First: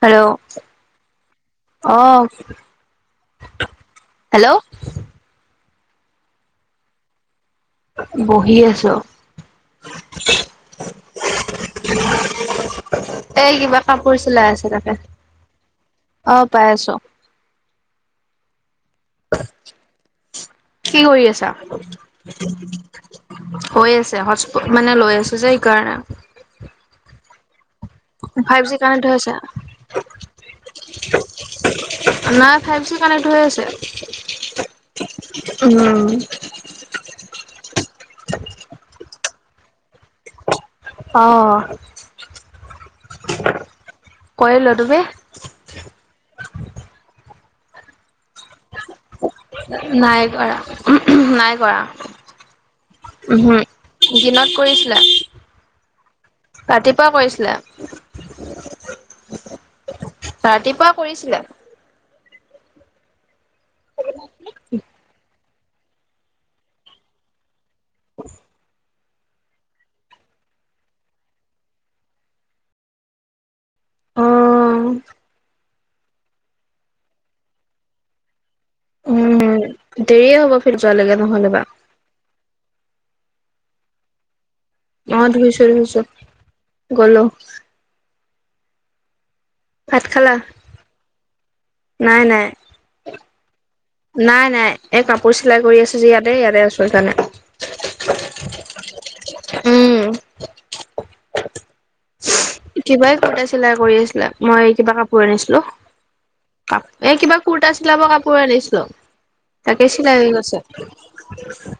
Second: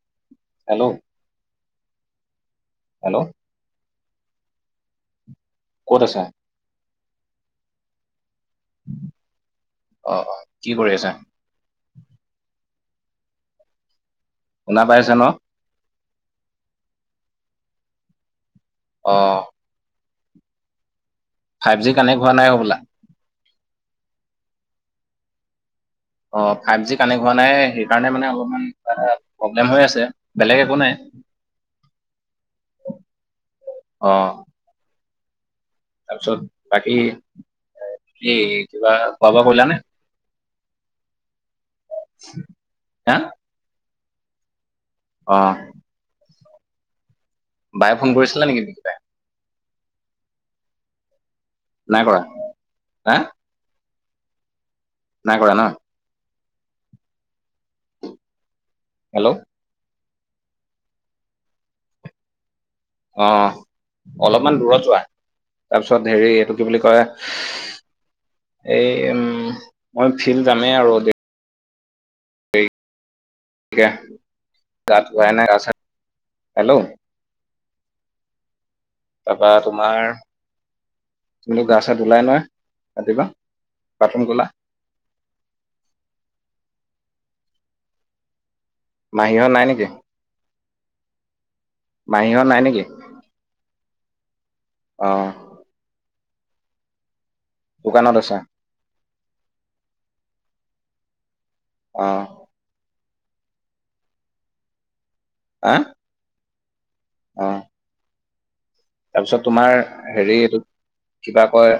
Hello hello অহ। Hello! Hello? ক'ত আছা? বহি আছো। অ', অ', কি কৰি আছা? এই কিবা কাপোৰ চিলাই আছে শুনা তাকে পাইছা ন? আহ পাই আছো অ কি কৰি আছা? ফাইভ জি কানেক্ট হোৱা নাই হ'বলা। হৈ আছে হটচপত মানে লৈ আছো যে সেইকাৰণে। কাৰণে মানে ফাইভ অলপমান জি কানেক্ট হৈ আছে প্ৰব্লেম হৈ আছে, বেলেগ একো নাই। নাই ফাইভ জি কানেক্ট হৈ আছে। অ', উম তাৰপিছত বাকী এ কি - কিবা খোৱা- বোৱা কৰিলানে? অ হা কৰিলো তুমি? অ। [inaudible] বায়ে ফোন কৰিছিলা নেকি বিকি বাই? নাই কৰা উহু উহু নাই কৰা হা উমহু। দিনত কৰি নাই কৰা ন? ৰাতিপুৱা কৰিছিলে। হেল্ল'! ৰাতিপুৱা কৰিছিলে। অ, অলপমান দূৰত যোৱা, তাৰপিছত হেৰি এইটো কি বুলি কয় এই উম, মই ফিল্ড যামেই আৰু দে এতিয়া, অ গা ধুৱাই নাই গা চা হেল্ল'? তাৰপৰা উম তোমাৰ, দেৰিয়ে হ'ব ফিল্ড যোৱালৈকে নহ'লে বা তুমি গা চা ধুলাই নহয়। ৰাতিপুৱা, বাথৰোম গলা অ ধুইছো ধুইছো গলো। মাহীহঁত নাই নেকি ভাত খালা? নাই নাই, মাহীহঁত নেকি নাই নাই এই অ কাপোৰ চিলাই কৰি আছো যে ইয়াত এ ইয়াতে আছো সেইকাৰণে। দোকানত আছে। উম অ। কিবাই কটাই চিলাই কৰি আছিলা মই কিবা কাপোৰ আনিছিলো। হা কাপ, এ কিবা অ কুৰতা চিলাব কাপোৰে আনিছো। তাৰপিছত তোমাৰ হেৰি এইটো কিবা কয়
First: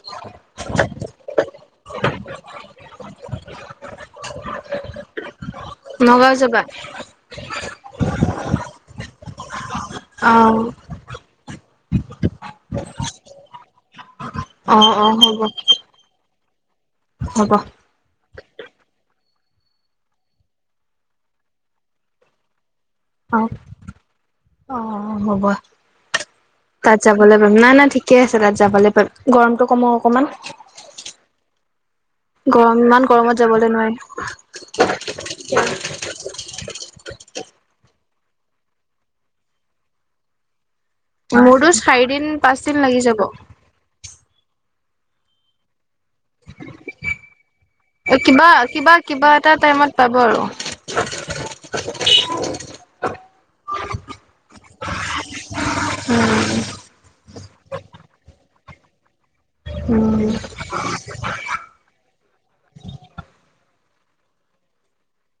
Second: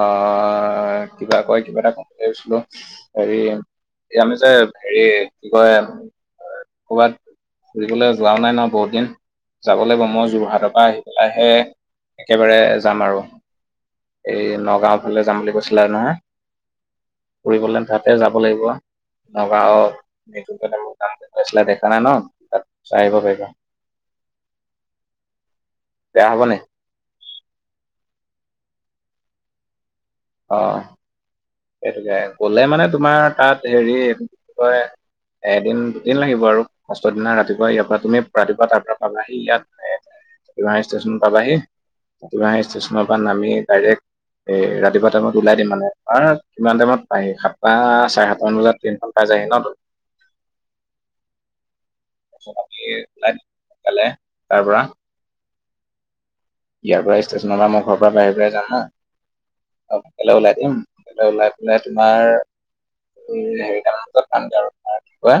আহ, কিবা কয় কিবা এটা কম লৈছিলো হেৰি এ আমি যে হেৰি কি কয়? নগাঁও যাবা ক'বাত ফুৰিবলৈ যোৱাও নাই ন বহুত দিন, যাব লাগিব মই অ যোৰহাটৰ পৰা আহি পেলাইহে একেবাৰে যাম আৰু। এই অ নগাঁওৰ অ ফালে যাম হ'ব বুলি কৈছিলে আৰু নহয়। হ'ব ফুৰিবলৈ তাতে যাব লাগিব নগাঁও নুন দেখা নাই ন [unintelligible] অ পাৰিবা অ হ'ব বেয়া হ'বনে তাত নাই নাই ঠিকে আছে তাত যাবলৈ পাম, গৰমতটো কমক অকমান। অ সেইটোকে গলে গৰম মানে ইমান তোমাৰ গৰমত তাত যাবলৈ নোৱাৰি হেৰি কি কয় এদিন দুদিন লাগিব আৰু ফাষ্টৰ দিনা ৰাতিপুৱা ইয়াৰ পৰা তুমি ৰাতিপুৱা তাৰ পৰা আহি ইয়াত তিৱাঙী ষ্টেচন পাবাহি, মোৰতো চাৰিদিন তিৱাহী পাঁচদিন লাগি ষ্টেচনৰ পৰা যাব। নামি ডাইৰেক্ট এ ৰাতিপুৱা টাইমত ওলাই দিম মানে কিমান টাইমত পায়হি সাতটা চাৰে সাত কিবা মান বজাত কিবা ট্ৰেইনখন পাই কিবা যায়হি এটা নতো টাইমত পাব আৰু [unintelligible] তাৰপিছত আমি লাই সোনকালে তাৰ পৰা অ [inaudible] ইয়াৰ পৰা ষ্টেচনৰ পৰা মুখৰ পৰা বাহিৰ পৰা যাম ন। অ উম, ভকলৈ ওলাই দিম, ভৈ ওলাই পেলাই তোমাৰ হেৰি ড আৰু [inaudible]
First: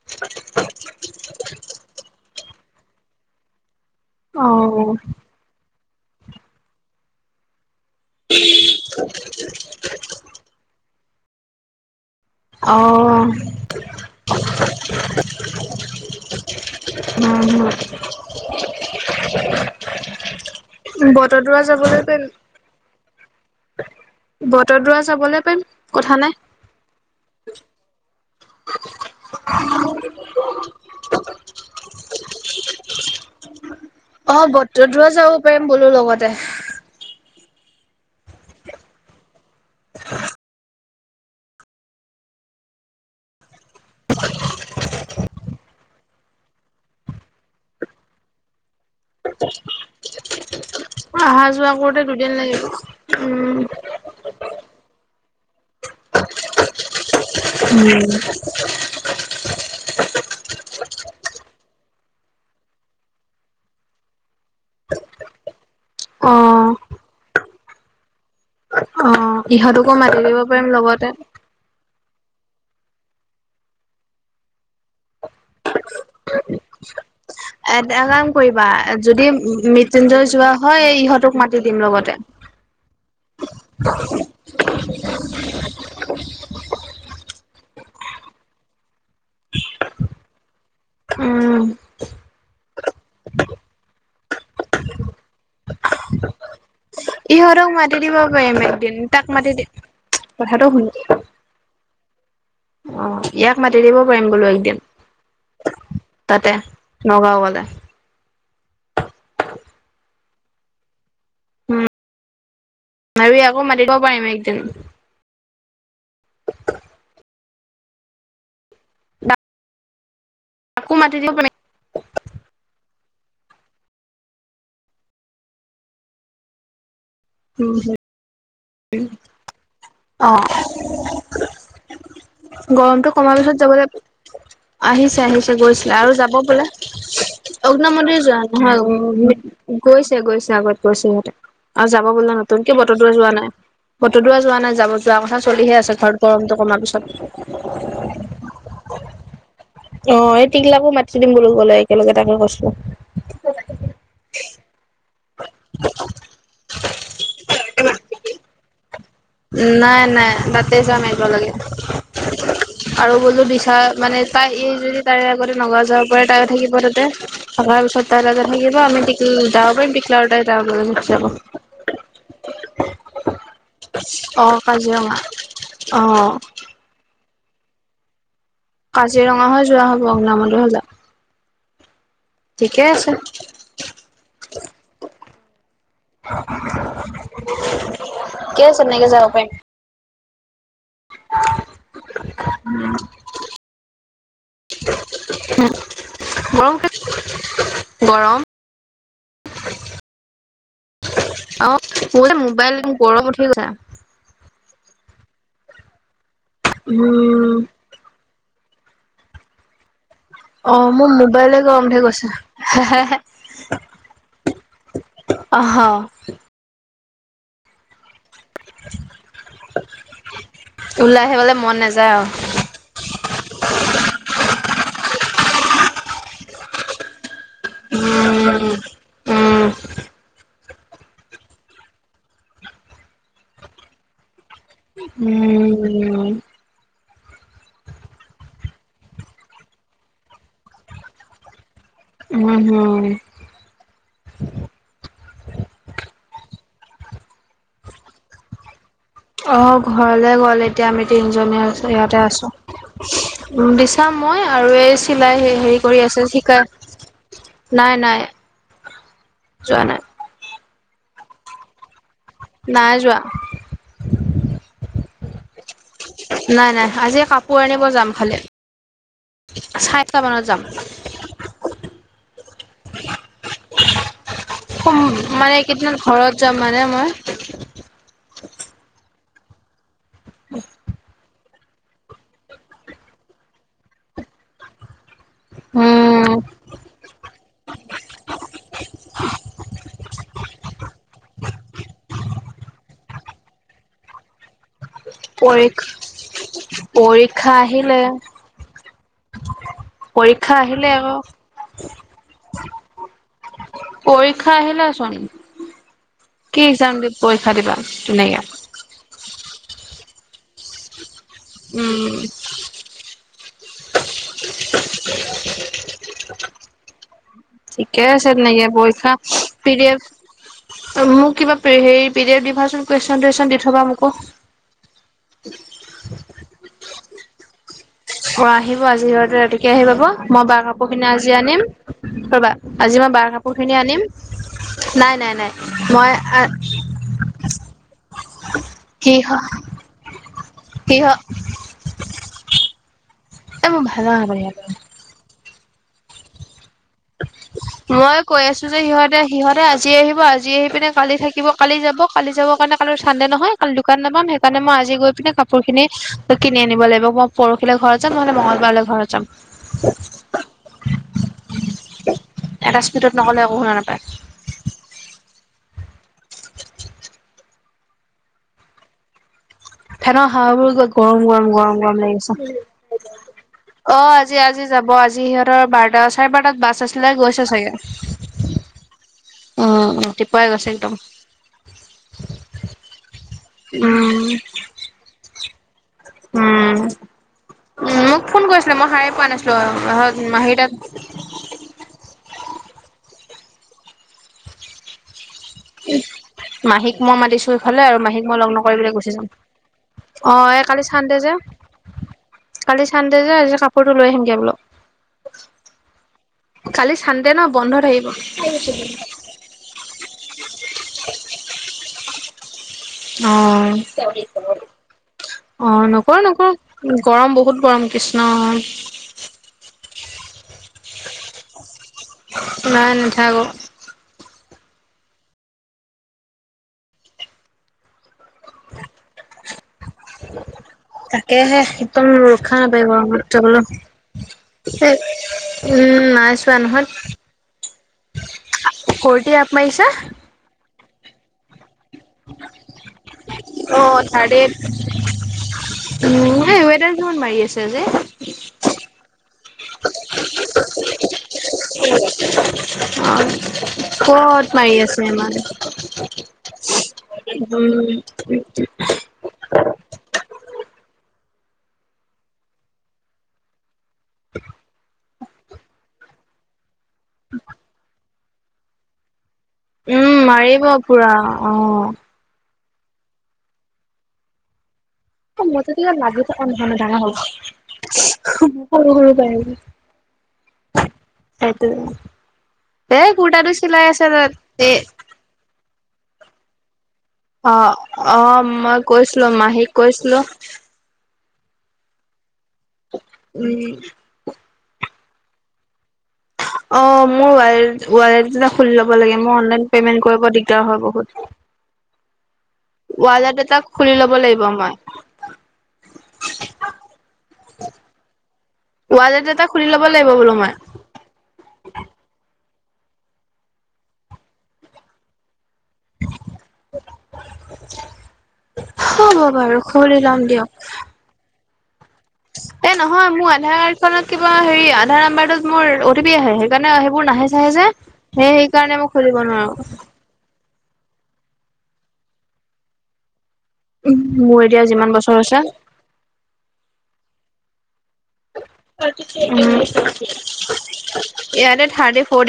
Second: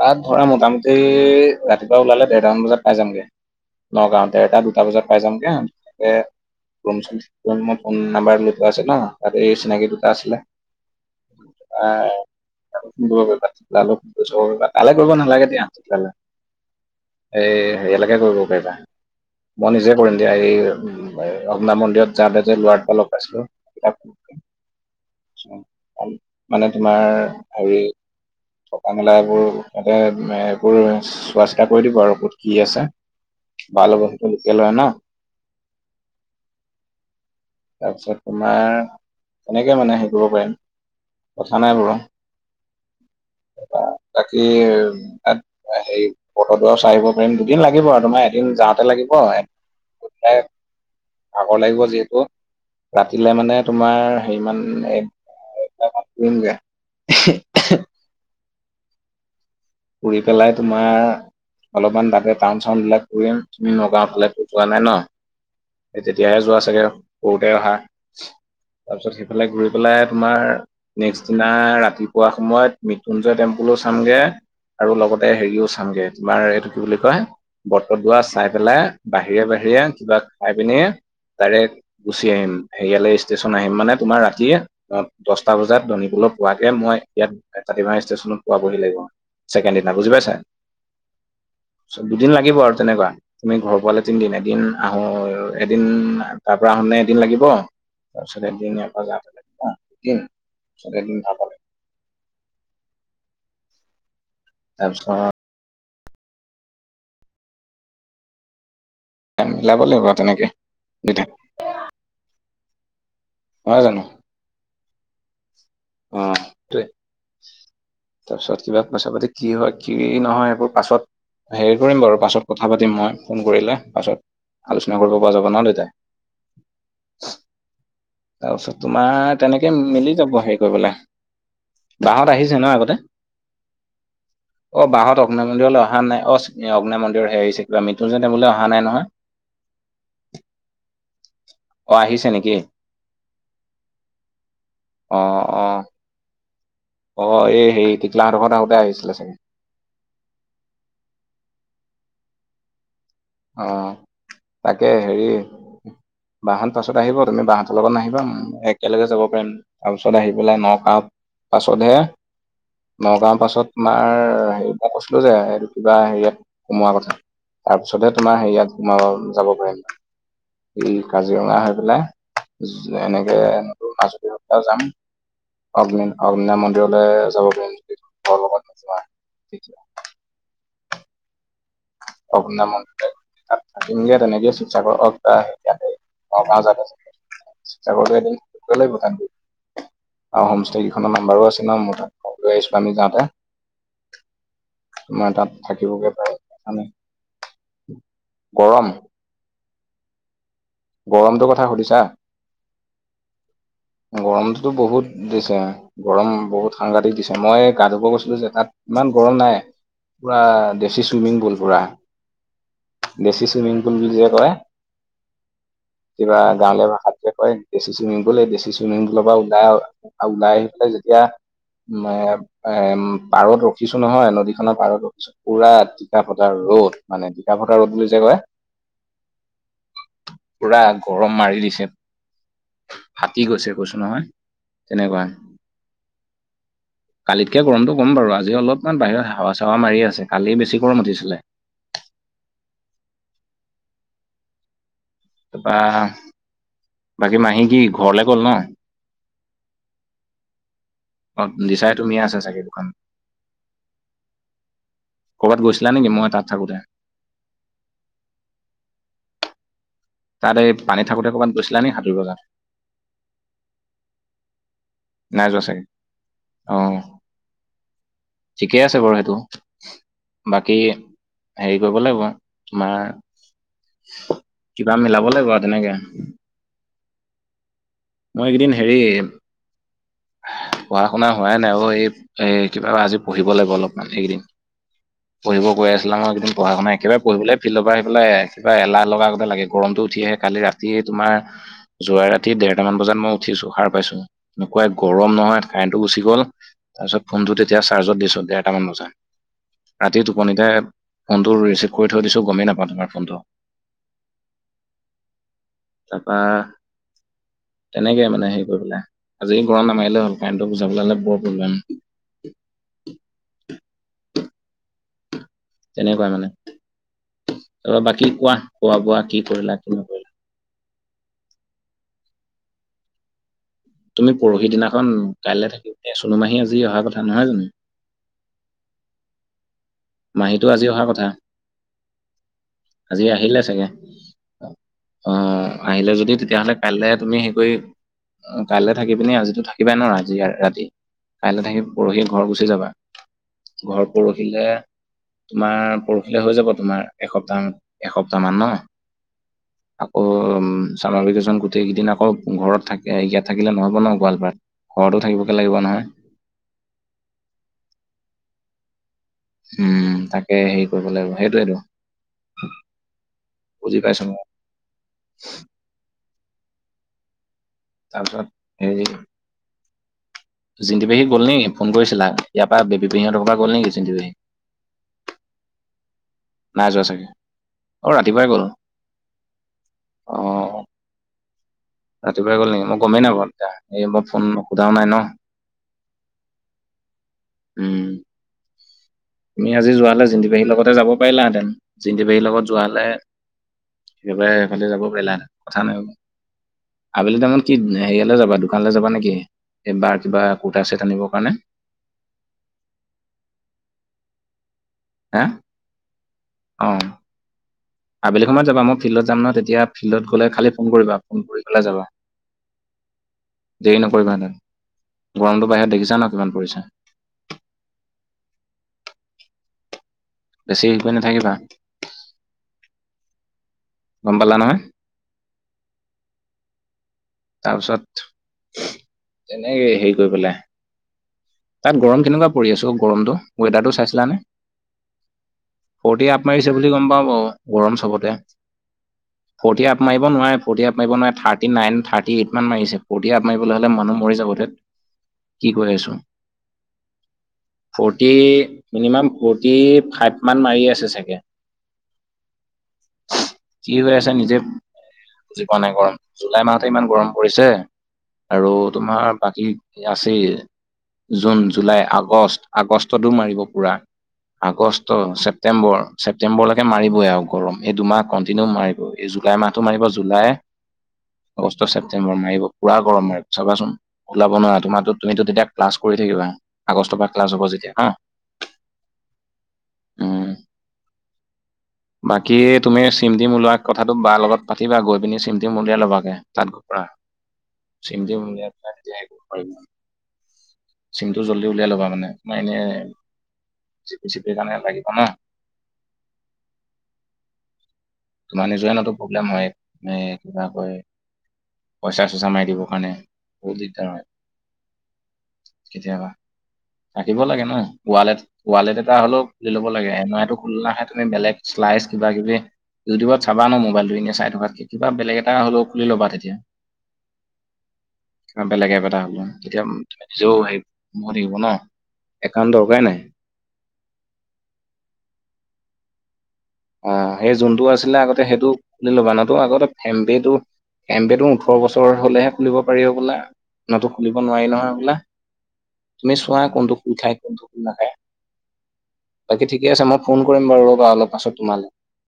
তাত ধৰা মোটামুটি ৰাতিপুৱা ওলালে দেৰটামান বজাত পাই যামগে। নগাঁও, তেৰটা দুটা অ', বজাত পাই যামগে তে [inaudible] ফোন নাম্বাৰ লত আছে ন তাত এই চিনাকি দুটা আছিলে। প ফ অ', কৰিবাপ কৰিবা তালৈ কৰিব নালাগে দিয়া তোলে [inaudible] এই হেৰিয়ালৈকে কৰিব পাৰিবা মই নিজে কৰিম দিয়া এই বটদ্ৰৱা ৰত্না মন্দিৰত যাওঁতে যে লোৱাৰ পৰা লগ পাইছিলো। বত্ৰদোৱাৰ মানে তোমাৰ হেৰি থকা মেলা এইবোৰ সতে এইবোৰ চোৱা চিতা কৰি দিব আৰু ক'ত কি আছে। ভাল হ'ব সেইটো অ লোকেল হয় ন বত্ৰদোৱাৰ যাব পাৰিম বোলো লগতে। তাৰপিছত তোমাৰ তেনেকে মানে হেৰি কৰিব পাৰিম। কথা নাই বাৰো। [unintelligible] বাকী উ তাত হেৰি বত্ৰদোৱাৰ চাই আহিব পাৰিম। দুদিন লাগিব আৰু তোমাৰ এদিন যাওঁতে লাগিব [unintelligible] অহা ভাগৰ যোৱা লাগিব কৰোতে যিহেতু, দুদিন লাগিব। ৰাতিলে মানে উম, তোমাৰ হেমান ম গ [unintelligible] উম ফুৰি পেলাই তোমাৰ অলপমান তাকে টাউন চাউণ্ড বিলাক কৰিম তুমি নগাঁও ফালে ফুৰি পোৱা নাই ন। তেতিয়াহে যোৱা অ', চাগে সৰুতে অহা। তাৰপিছত অ', সেইফালে ঘূৰি ইহঁতকো পেলাই মাতি দিব তোমাৰ পাৰিম লগতে। নেক্স দিনা ৰাতি পোৱা সময়ত মৃত্যুঞ্জয় টেম্পুলো চামগে। আৰু লগতে হেৰিও চামগে তোমাৰ এইটো কি বুলি কয় বত্ৰ এটা দোৱা কাম চাই কৰিবা পেলাই যদি বাহিৰে বাহিৰে কিবা মৃত্যুঞ্জয় যোৱা খাই পিনি হয় ইহঁতক মাতি ডাইৰেক্ট দিম লগতে। গুচি আহিম হেৰিয়ালে ষ্টেচন আহিম মানে তোমাৰ ৰাতিয়ে দহটা বজাত ধণীপুলত পোৱাকে মই ইয়াত। তাতিমাহ ষ্টেচনত পোৱাবহি লাগিব ছেকেণ্ড দিনা বুজি পাইছা। উম দুদিন লাগিব আৰু তেনেকুৱা, তুমি ঘৰ পোৱালে তিনিদিন এদিন আহো এদিন তাত শুনে এদিন লাগিব, ইহঁতক মাতি দিব তাৰপিছত পাৰিম এদিন এ একদিন যাব তাক মাতি দি লাগিব এদিন কথাটো শুন তাৰপিছত এদিন যাব লাগিব অ ইয়াক মাতি দিব পাৰিম বোলো একদিন তাৰপিছত তাতে নগাঁও গলে মিলাব লাগিব তেনেকে দুইটাই। উম আৰু আকৌ মাতি দিব পাৰিম একদিন। অ সোৱেই তাৰপিছত কিবা পইচা পাতি কি হয় কি নহয় এইবোৰ তাকো মাতি দিব পাৰিম পাছত হেৰি কৰিম বাৰু পাছত কথা পাতিম মই ফোন কৰিলে পাছত আলোচনা কৰিব পৰা যাবা ন দেউতাই উম হয়। তাৰপিছত তোমাৰ তেনেকে মিলি যাব হেৰি কৰিবলে বা হঁত আহিছে ন? আগতে গৰমটো কমাৰ পিছত যাবলৈ অ' বা আহিছে হঁত অগ্নি আহিছে নাভমন্দিৰলৈ গৈছিলে অহা আৰু নাই যাব বোলে অ' অগ্নি মন্দিৰৰ হেৰিছে কিবা অগ্ন মন্দিৰ মৃত্যুঞ্জয় যোৱা মন্দিৰলৈ অহা নাই নহয়। গৈছে গৈছে আগত গৈছে সিহঁতে আৰু অ যাব আহিছে বোলে নেকি নতুনকে বতদোৱা যোৱা নাই। বতদোৱা যোৱা নাই যাব যোৱা অ কথা অ চলিহে আছে ঘৰত গৰম কমাৰ পিছত। অ এই হেৰি টিকলাহঁতৰ ঘৰত আহোতে আহিছিলে চাগে অ' এই তিকলাকো মাতি দিম বোলো গ'লে একেলগে তাকে কৈছোঁ। অ' তাকে হেৰি বা হঁত পাছত আহিব তুমি বা হঁতৰ লগত নাহিবা একেলগে যাব পাৰিম নাই তাৰপিছত আহি নাই পেলাই তাতে যাম নগাঁৱত একেলগে বাছতহে আৰু নগাঁও বোলো পাছত দিছা তোমাৰ মানে তাই হেৰি এই মই যদি কৈছিলো তাৰে যে আগতে এইটো কিবা হেৰিয়ত সোমোৱা কথা। আমাৰ তাৰপিছতহে ওচৰত তোমাৰ হেৰিয়াত থাকিব সোমাব আমি যাব পাৰিম এই কাজিৰঙা হৈ পেলাই [unintelligible] এনেকে মাজুলী অ যাম কাজিৰঙা অ অগ্নি অগ্নিনাথ মন্দিৰলৈ যাব পাৰিম যদি। ঘৰৰ লগত নোযোৱা কাজিৰঙা হৈ তেতিয়া যোৱা হ'ব অগ্নি নাভমন্দিৰ হৈ। অগ্নিনাভ ঠিকেই আছে। মন্দিৰলৈ তাত থাকিমগে তেনেকে শিৱসাগৰ আহা [unintelligible] শিৱসাগৰতো এদিন ঠিকে আছে থাকিবই তেনেকে যাব লাগিব পাৰিম সেই কেইখনৰ নাম্বাৰো আছে ন মোৰ তাত মই লৈ আহিছো আমি যাওঁতে তোমাৰ তাত থাকিবগে পাৰে। গৰম কি গৰম গৰমটোৰ কথা অ সুধিছা? মোৰ যে মোবাইল গৰম উঠি গৈছে গৰমটোতো বহুত দিছে গৰম বহুত সাংঘাতিক দিছে। উম মই গা ধুব গৈছিলো যে তাত ইমান গৰম নাই। পুৰা অ দেশী মোৰ চুইমিং মোবাইলে পুল পুৰা গৰম উঠি গৈছে দেশী চুইমিং পুল বুলি যে কয়। অ' কিবা গাঁৱলীয়া ভাষাত যে কয় দেশী চুইমিং গ'লে দেশী চুইমিং পুলৰ পৰা ওলাই আহি পেলাই ওলাই আহিবলে মন যেতিয়া নাযায় ম আৰু এ পাৰত ৰখিছো নহয় নদীত পাৰত পুৰা টিকা ফতা ৰ'দ মানে টিকা ফটা ৰ'দ বুলি যে কয় উম পুৰা গৰম মাৰি দিছে ফাটি গৈছে কৈছো নহয়। তেনেকুৱা উম কালিতকে গৰমটো ক'ম বাৰু আজি অলপমান বাহিৰত হোৱা চেৱা মাৰি আছে কালিয বেছি গৰম উঠিছিলে। উম, হম তাপা বাকী মাহী কি ঘৰলে গল ন? অ' ঘৰলে গ'ল। এতিয়া আমি অ তিনিজনী এই আছো দিচাই ইয়াতে তুমিয়ে আছা আছোঁ। চাগে দোকান উম দিচাম মই আৰু এই চিলাই ক'ৰবাত হেৰি গৈছিলা কৰি নেকি মই আছে তাত থাকোতে শিকাই নাই, নাই যোৱা নাই। তাত এই পানীত থাকোতে ক'ৰবাত গৈছিল নেকি? সাতুৰিবলে নাই, যোৱা। নাই যোৱা চাগে। উ নাই, নাই অ আজি কাপোৰ আনিব যাম এফালে ঠিকে আছে বাৰু সেইটো চাৰে আঠটামানত যাম। বাকী হেৰি কৰিব লাগিব তোমাৰ কিবা মিলাব লাগিব মানে আৰু তেনেকে কেইদিনমান ঘৰত যাম মানে মই। মই এইকেইদিন হেৰি পঢ়া-শুনা হোৱাই নাই অ' এই এ কিবা আজি পঢ়িব লাগিব অলপমান এইকেইদিন পঢ়িব কৈ আছিলা উম নহয় এইকেইদিন পঢ়া-শুনা একেবাৰে পঢ়িবলৈ ফিল্ড পৰা আহি পেলাই কিবা এলাহ লগা নিচনা লাগে গৰমটো উঠিয়ে কালি ৰাতি তোমাৰ যোৱা ৰাতি দেৰটা মান বজাত মই উঠিছো সাৰ পাইছো। ওৱাই গৰম নহয় পৰীক্ষ কাৰেণ্টটো গুচি গ'ল তাৰপিছত পৰীক্ষা ফোনটো তেতিয়া আহিলে চাৰ্জত দিছো দেৰটা মান বজাত। ৰাতি পৰীক্ষা টোপনিতে আহিলে আকৌ ফোনটো ৰিচিভ কৰি থৈ দিছো গমেই নাপাওঁ তোমাৰ ফোনটো। পৰীক্ষা আহিলেচোন তাৰপা কি একযাম দিম পৰীক্ষা দিম? তেনেকে মানে হেৰী কৰিবলে আজি গৰম নামাৰিলে হ'ল কাৰেণ্টো বুজাব পালে বৰ প্ৰব্লেম উম [inaudible] তেনেকুৱাই মানে। তাৰপৰা ঠিকে বাকী আছে কোৱা তেনেকে খোৱা পৰীক্ষা বোৱা কি পি কৰিলা দি কি এফ নকৰিলা মোৰ কিবা হেৰি পি দি এফ দিবাচোন কুৱেচন টোৱেচন দিবাচোন। তুমি পৰহি দিনাখন কাইলৈ থাকিব এ চুন মাহী আজি অহা কথা নহয় জানো? অ আহিব আজি। কে আহি পাব মই বাৰ মাহীতো অহা কাপোৰখিনি কথা আজি আনিম কি কৰিবা আজি মই বাৰ আহিলে কাপোৰখিনি চাগে আনিম। নাই অ নাই নাই মই আহিলে যদি তেতিয়াহলে কাইলে তুমি হেৰি কৰি কাইলৈ থাকি সিহ পিনে আজিটো থাকিবাই ন আজি ৰাতি সিহ কাইলৈ থাকি পৰহি ঘৰ গুচি যাবা। এ মোৰ ঘৰ ভাল নালাগে পৰহিলে তোমাৰ পৰহিলে হৈ যাব। তোমাৰ এসপ্তাহ মই এসপ্তাহ কৈ মান ন আছো যে সিহঁতে সিহঁতে আজি আহিব আকৌ আজি আহি পিনে কালি চামাৰ থাকিব ভেকেশ্যন কালি গোটেই যাব। কেইদিন আকৌ কালি যাবৰ কাৰণে ক ঘৰত থাকে চান্ডে ইয়াত নহয় থাকিলে কালি নহ'ব দোকান ন নাপাম গোৱালপাৰাত। সেইকাৰণেই আজি গৈ ঘৰতো পিনে থাকিবগে কাপোৰ লাগিব খিনি নহয় কিনি আনিম। লাগিবই মই পৰহিলে ঘৰত যাম নহলে মঙ্গলবাৰে ঘৰত যাম উম, তাকে হেৰি কৰিব লাগিব সেই এটা [unintelligible] স্পীডত নগ'লে একো শুনা নাপায় বুজি পাইছোঁ ন'। তাৰপিছত হেৰি ফেন অহ হাৱাবোৰ গৈ জিন্তি পেহী গৰম- গ'ল নেকি গৰম-গৰম- ফোন গৰম কৰিছিলা লাগিছে। ইয়াৰ পৰা বেবী পেহীহঁতৰ পৰা গ'ল নেকি জিন্তি অহ পেহী আজি -আজি যাব আজি সিহঁতৰ বাৰটা চাৰে বাৰটাত বাছ নাই যোৱা আছিলে গৈছে চাগে। উম, অ ৰাতিপুৱাই গ'ল অ ৰাতিপুৱাই গৈছে একদম। ৰাতিপুৱাই গ'ল নেকি মই [unintelligible] এই উম মই ফোন সোধাও নাই ন',। উম, উম মোক ফোন কৰিছিলে মই সাৰে পোৱা নাছিলো তুমি আৰু আজি যোৱা হলে মাহীৰ জিন্তিপেহি তাত লগতে যাব পাৰিলাহেতেন জিন্তিপেহি লগত যুৱাহলে একেবাৰে সেইফালদি যাব পাৰিলা হয় কথা নাই বাৰু। মাহীক মই মাতিছোঁ ইফালে আৰু মাহীক মই লগ যাবা নকৰি দোকানলৈ পেলে যাবা গুচি যাম। নেকি এইবাৰ কিবা অহ, এই কুৰ্তা কালি ছেট চান্দে আনিবৰ যে কাৰণে -কালি চান্দে যে আজি কাপোৰটো লৈ আহিমগে বোলো। হা কালি অঁ চান্দে ন'বন্ধ থাকিব। অ আবেলি সময়ত যাবা মই ফিল্ডত যাম ন' তেতিয়া ফিল্ডত গ'লে খালি ফোন কৰিবা ফোন কৰি পেলাই যাবা। অ', দেৰি নকৰিবা তাত গৰমটো অহ, বাহিৰত দেখিছা নকৰো ন কিমান পৰিছে -নকৰো গৰম বহুত গৰম কৃষ্ণ। বেছি সেই কৰি নাথাকিবা। [unintelligible] গম পালা নহয়? তাৰপিছত [inaudible] তেনেকে হেৰি কৰি পেলাই তাকেহে তাত একদম গৰম কেনেকুৱা ৰখা পৰি নাপায় আছো গৰমত গৰমটো যাবলৈ। ৱেডাৰটো চাইছিলানে? এ উম ফৰ্টি নাই আপ চোৱা মাৰিছে নহয় বুলি গম পাও বাৰো গৰম চবতে। ফৰটি ফৰ্টি মাৰিছা? আপ মাৰিব নোৱাৰে -ফৰ্টি আপ মাৰিব নোৱাৰে থাৰ্তি নাইন থাৰ্তি এইট মান মাৰিছে ফৰ্টি আপ মাৰিবলৈ হ'লে অ' মানুহ থাৰ্ড মৰি যাব এইট ধেত। কি কৈ আছো উম এই ৱেডাৰ কিমান মাৰি আছে আজি। ফৰ্টি মিনিমাম ফৰ্টি ফাইভ মান মাৰি আছে চাগে। অ। কি হৈ আছে কত নিজে মাৰি আছে ইমান? বুজি পোৱা নাই গৰম জুলাই মাহতে ইমান গৰম পৰিছে উম। আৰু তোমাৰ বাকী আছেই। জুন, জুলাই, আগষ্ট আগষ্টতো মাৰিব পুৰা আগষ্ট ছেপটেম্বৰ ছেপটেম্বৰলৈকে মাৰিবই আৰু গৰম এই দুমাহ কণ্টিনিউ মাৰিব এই জুলাই মাহটো মাৰিব উম জুলাই মাৰিব পুৰা অগষ্ট অ'। ছেপটেম্বৰ মাৰিব পুৰা গৰম মাৰিব চাবাচোন ওলাব নোৱাৰা তোমাৰ [unintelligible] পৰা ক্লাছ হ'ব যেতিয়া হা সেইটো বাকি এ তুমি কুৰ্তাটো চিমটিম ওলোৱা চিলাই আছে কথাটো তাত। বাৰ লগত এ পাতিবা গৈ পিনি, চিমটিম ওলিয়াই ল'বাগে তাত গৈ। পৰা অ চিম অ টিম উলিয়াই মই পেলাই তেতিয়া হেৰি কৈছিলো কৰিব মাহীক পাৰিবা কৈছিলো চিমটো জলদি উলিয়াই ল'বা মানে মই এনে উম সেইকাৰণে লাগিব ন', অহ, মোৰ ৱালে -ৱালেট এটা তোমাৰ খুলি নিজৰে ল'ব নতো লাগে মোৰ প্ৰব্লেম অনলাইন হয় পেমেন্ট এ কৰিব কিবা দিগদাৰ হয় কয় বহুত। পইচা চইচা মাৰি দিবৰ কাৰণে ৱালেট এটা বহুত খুলি দিগদাৰ ল'ব হয় লাগিব মই। কেতিয়াবা থাকিব লাগে ন' ৱালেট -ৱালেট এটা হ'লেও খুলি ল'ব লাগে এনে এইটো খোল নাখায় তুমি বেলেগ লাইকচ কিবা -কিবি ইউটিউবত চাবা মোৰ মোবাইলটো এনে চাই থকাতকে কিবা বেলেগ এটা হ'লো খুলি ল'বা তেতিয়া। বেলেগে এপ হ'ব এটা হলো বাৰু তেতিয়া খুলি ল'ম দিয়ক। নিজেও হেৰি হৈ থাকিব ন। এ একাউণ্ট দৰকাৰেই নহয় নাই মোৰ আধাৰ কাৰ্ডখনত কিবা হেৰি আধাৰ নাম্বাৰটোত মোৰ অ টি পি আহে। সেইকাৰণে সেইবোৰ অ নাহে চাহে এই যে যোনটো আছিলে সেই আগতে সেইটো সেইকাৰণে মই খুলি খুলিব ল'বা নোৱাৰো। নতো আগতে ফোন পে ফোন পেটো ওঠৰ বছৰ হলেহে খুলিব পাৰি হবলা। নতো খুলিব মোৰ এতিয়া নোৱাৰি যিমান নহয় হবলা বছৰ হৈছে তুমি চোৱা কোনটো খোল খায়। কোনটো খোল নাখায় বাকী ঠিকে আছে মই ফোন কৰিম বাৰু ৰ'বা অলপ পাছত ইয়াতে তোমালে থিৰ্তী ফৰ ডেছ